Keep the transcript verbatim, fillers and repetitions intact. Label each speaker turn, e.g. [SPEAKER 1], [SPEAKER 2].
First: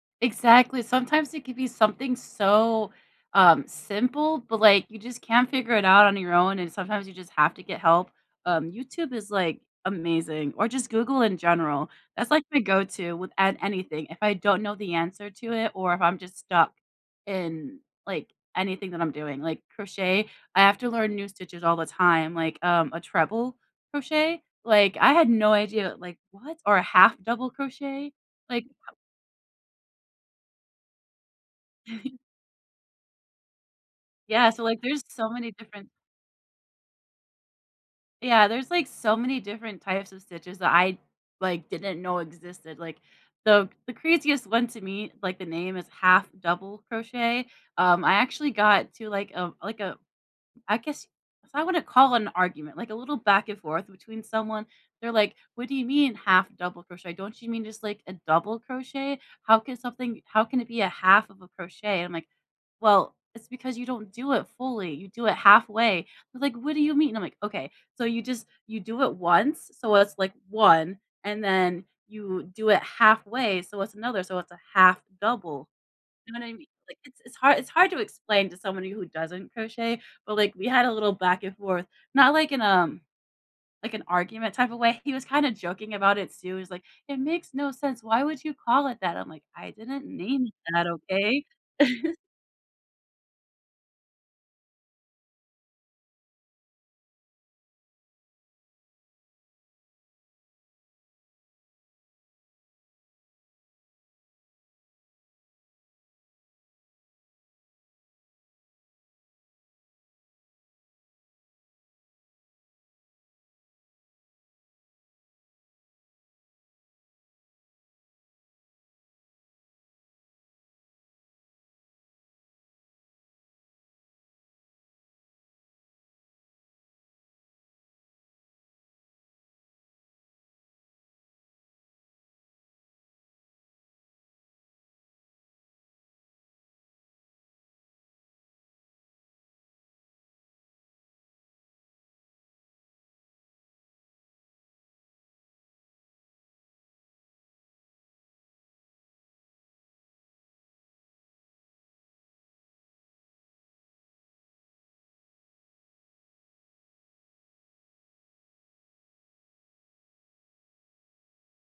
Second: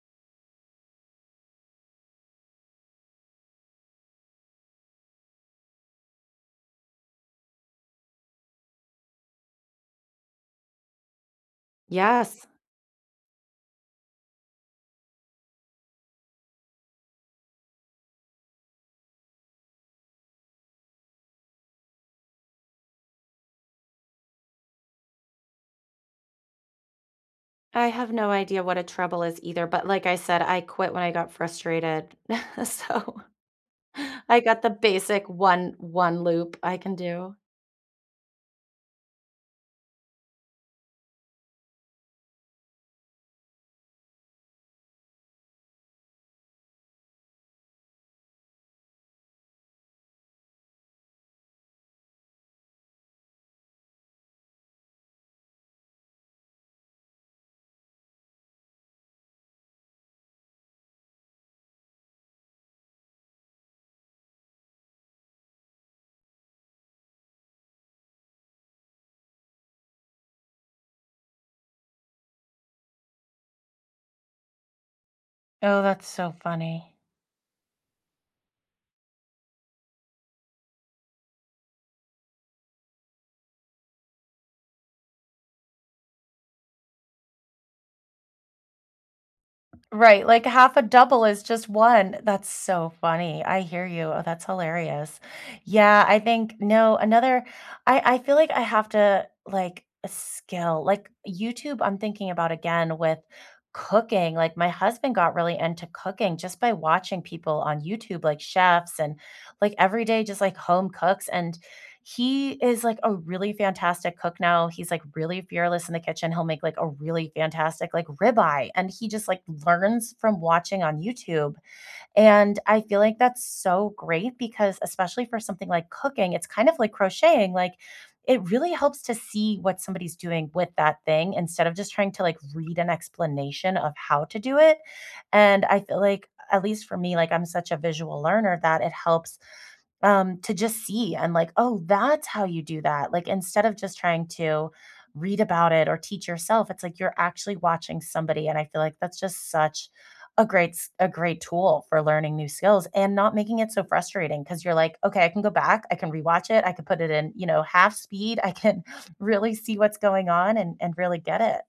[SPEAKER 1] Exactly sometimes it could be something so, um, simple, but, like, you just can't figure it out on your own, and sometimes you just have to get help. Um, YouTube is, like, amazing or just Google in general, that's, like,
[SPEAKER 2] Yes.
[SPEAKER 1] my go to with an anything, if I don't know the answer to it or if I'm just stuck in, like, anything that I'm doing like, crochet, I have to learn new stitches all the time, like, um, a treble crochet? Like, I had no idea, like, "What?" Or a half double
[SPEAKER 2] I have
[SPEAKER 1] crochet,
[SPEAKER 2] no idea
[SPEAKER 1] like,
[SPEAKER 2] what a
[SPEAKER 1] how
[SPEAKER 2] treble is either, but, like I said, I quit when I got frustrated. So I
[SPEAKER 1] Yeah
[SPEAKER 2] got
[SPEAKER 1] so,
[SPEAKER 2] the
[SPEAKER 1] like, there's
[SPEAKER 2] basic
[SPEAKER 1] so many
[SPEAKER 2] one
[SPEAKER 1] different
[SPEAKER 2] one loop I can do.
[SPEAKER 1] Yeah, there's, like, so many different types of stitches that I, like, didn't know existed, like, the the craziest one to me like, the name is half double crochet. Um, I actually got to, like, um like a I guess y I wanna call an argument like, a little back and forth between someone. They're, like, "What do you mean half double crochet? Don't you mean just, like, a double crochet? How can something how can it be a half of a crochet?" I'm, like, "Well, it's because you don't do it fully, you do it halfway." They're, like, "What do you mean?" I'm, like, "Okay. So you just you do it once so, it's, like one, and then you do it halfway, so, it's another so, it's a half double."
[SPEAKER 2] Oh, that's so
[SPEAKER 1] you know I mean?
[SPEAKER 2] funny.
[SPEAKER 1] Like, it's it's hard it's hard to explain to somebody who doesn't crochet, but, like, we had a little back and forth, not, like, in a like, an argument type of way; he was kinda joking about it, too he was, like, "It makes no sense, why would you call it that?" I'm, like, "I didn't
[SPEAKER 2] Right. Like
[SPEAKER 1] name
[SPEAKER 2] half a
[SPEAKER 1] that
[SPEAKER 2] double is
[SPEAKER 1] okay?"
[SPEAKER 2] just one. That's so funny, I hear you oh, that's hilarious. Yeah, I think no, another I I feel like I have to, like a skill, like, YouTube, I'm thinking about again with cooking, like, my husband got really into cooking just by watching people on YouTube, like, chefs and, like, everyday just, like, home cooks, and he is, like, a really fantastic cook now. He's, like, really fearless in the kitchen, he'll make, like, a really fantastic, like, rib eye, and he just, like, learns from watching on YouTube. And I feel like that's so great because especially for something like cooking, it's kind of like crocheting, like, it really helps to see what somebody's doing with that thing instead of just trying to, like, read an explanation of how to do it. And I feel like, a at least for me, like I'm such a visual learner, that it helps, um, to just see and like, "Oh, that's how you do that." Like, instead of just trying to read about it or teach yourself, it's, like, you're actually watching somebody, and I feel like that's just such a great s a great tool for learning new skills and not making it so frustrating 'cause you're, like, "Okay, I can go back, I can rewatch it, I can put it in, you know, half speed, I can really see what's going on and and really get it."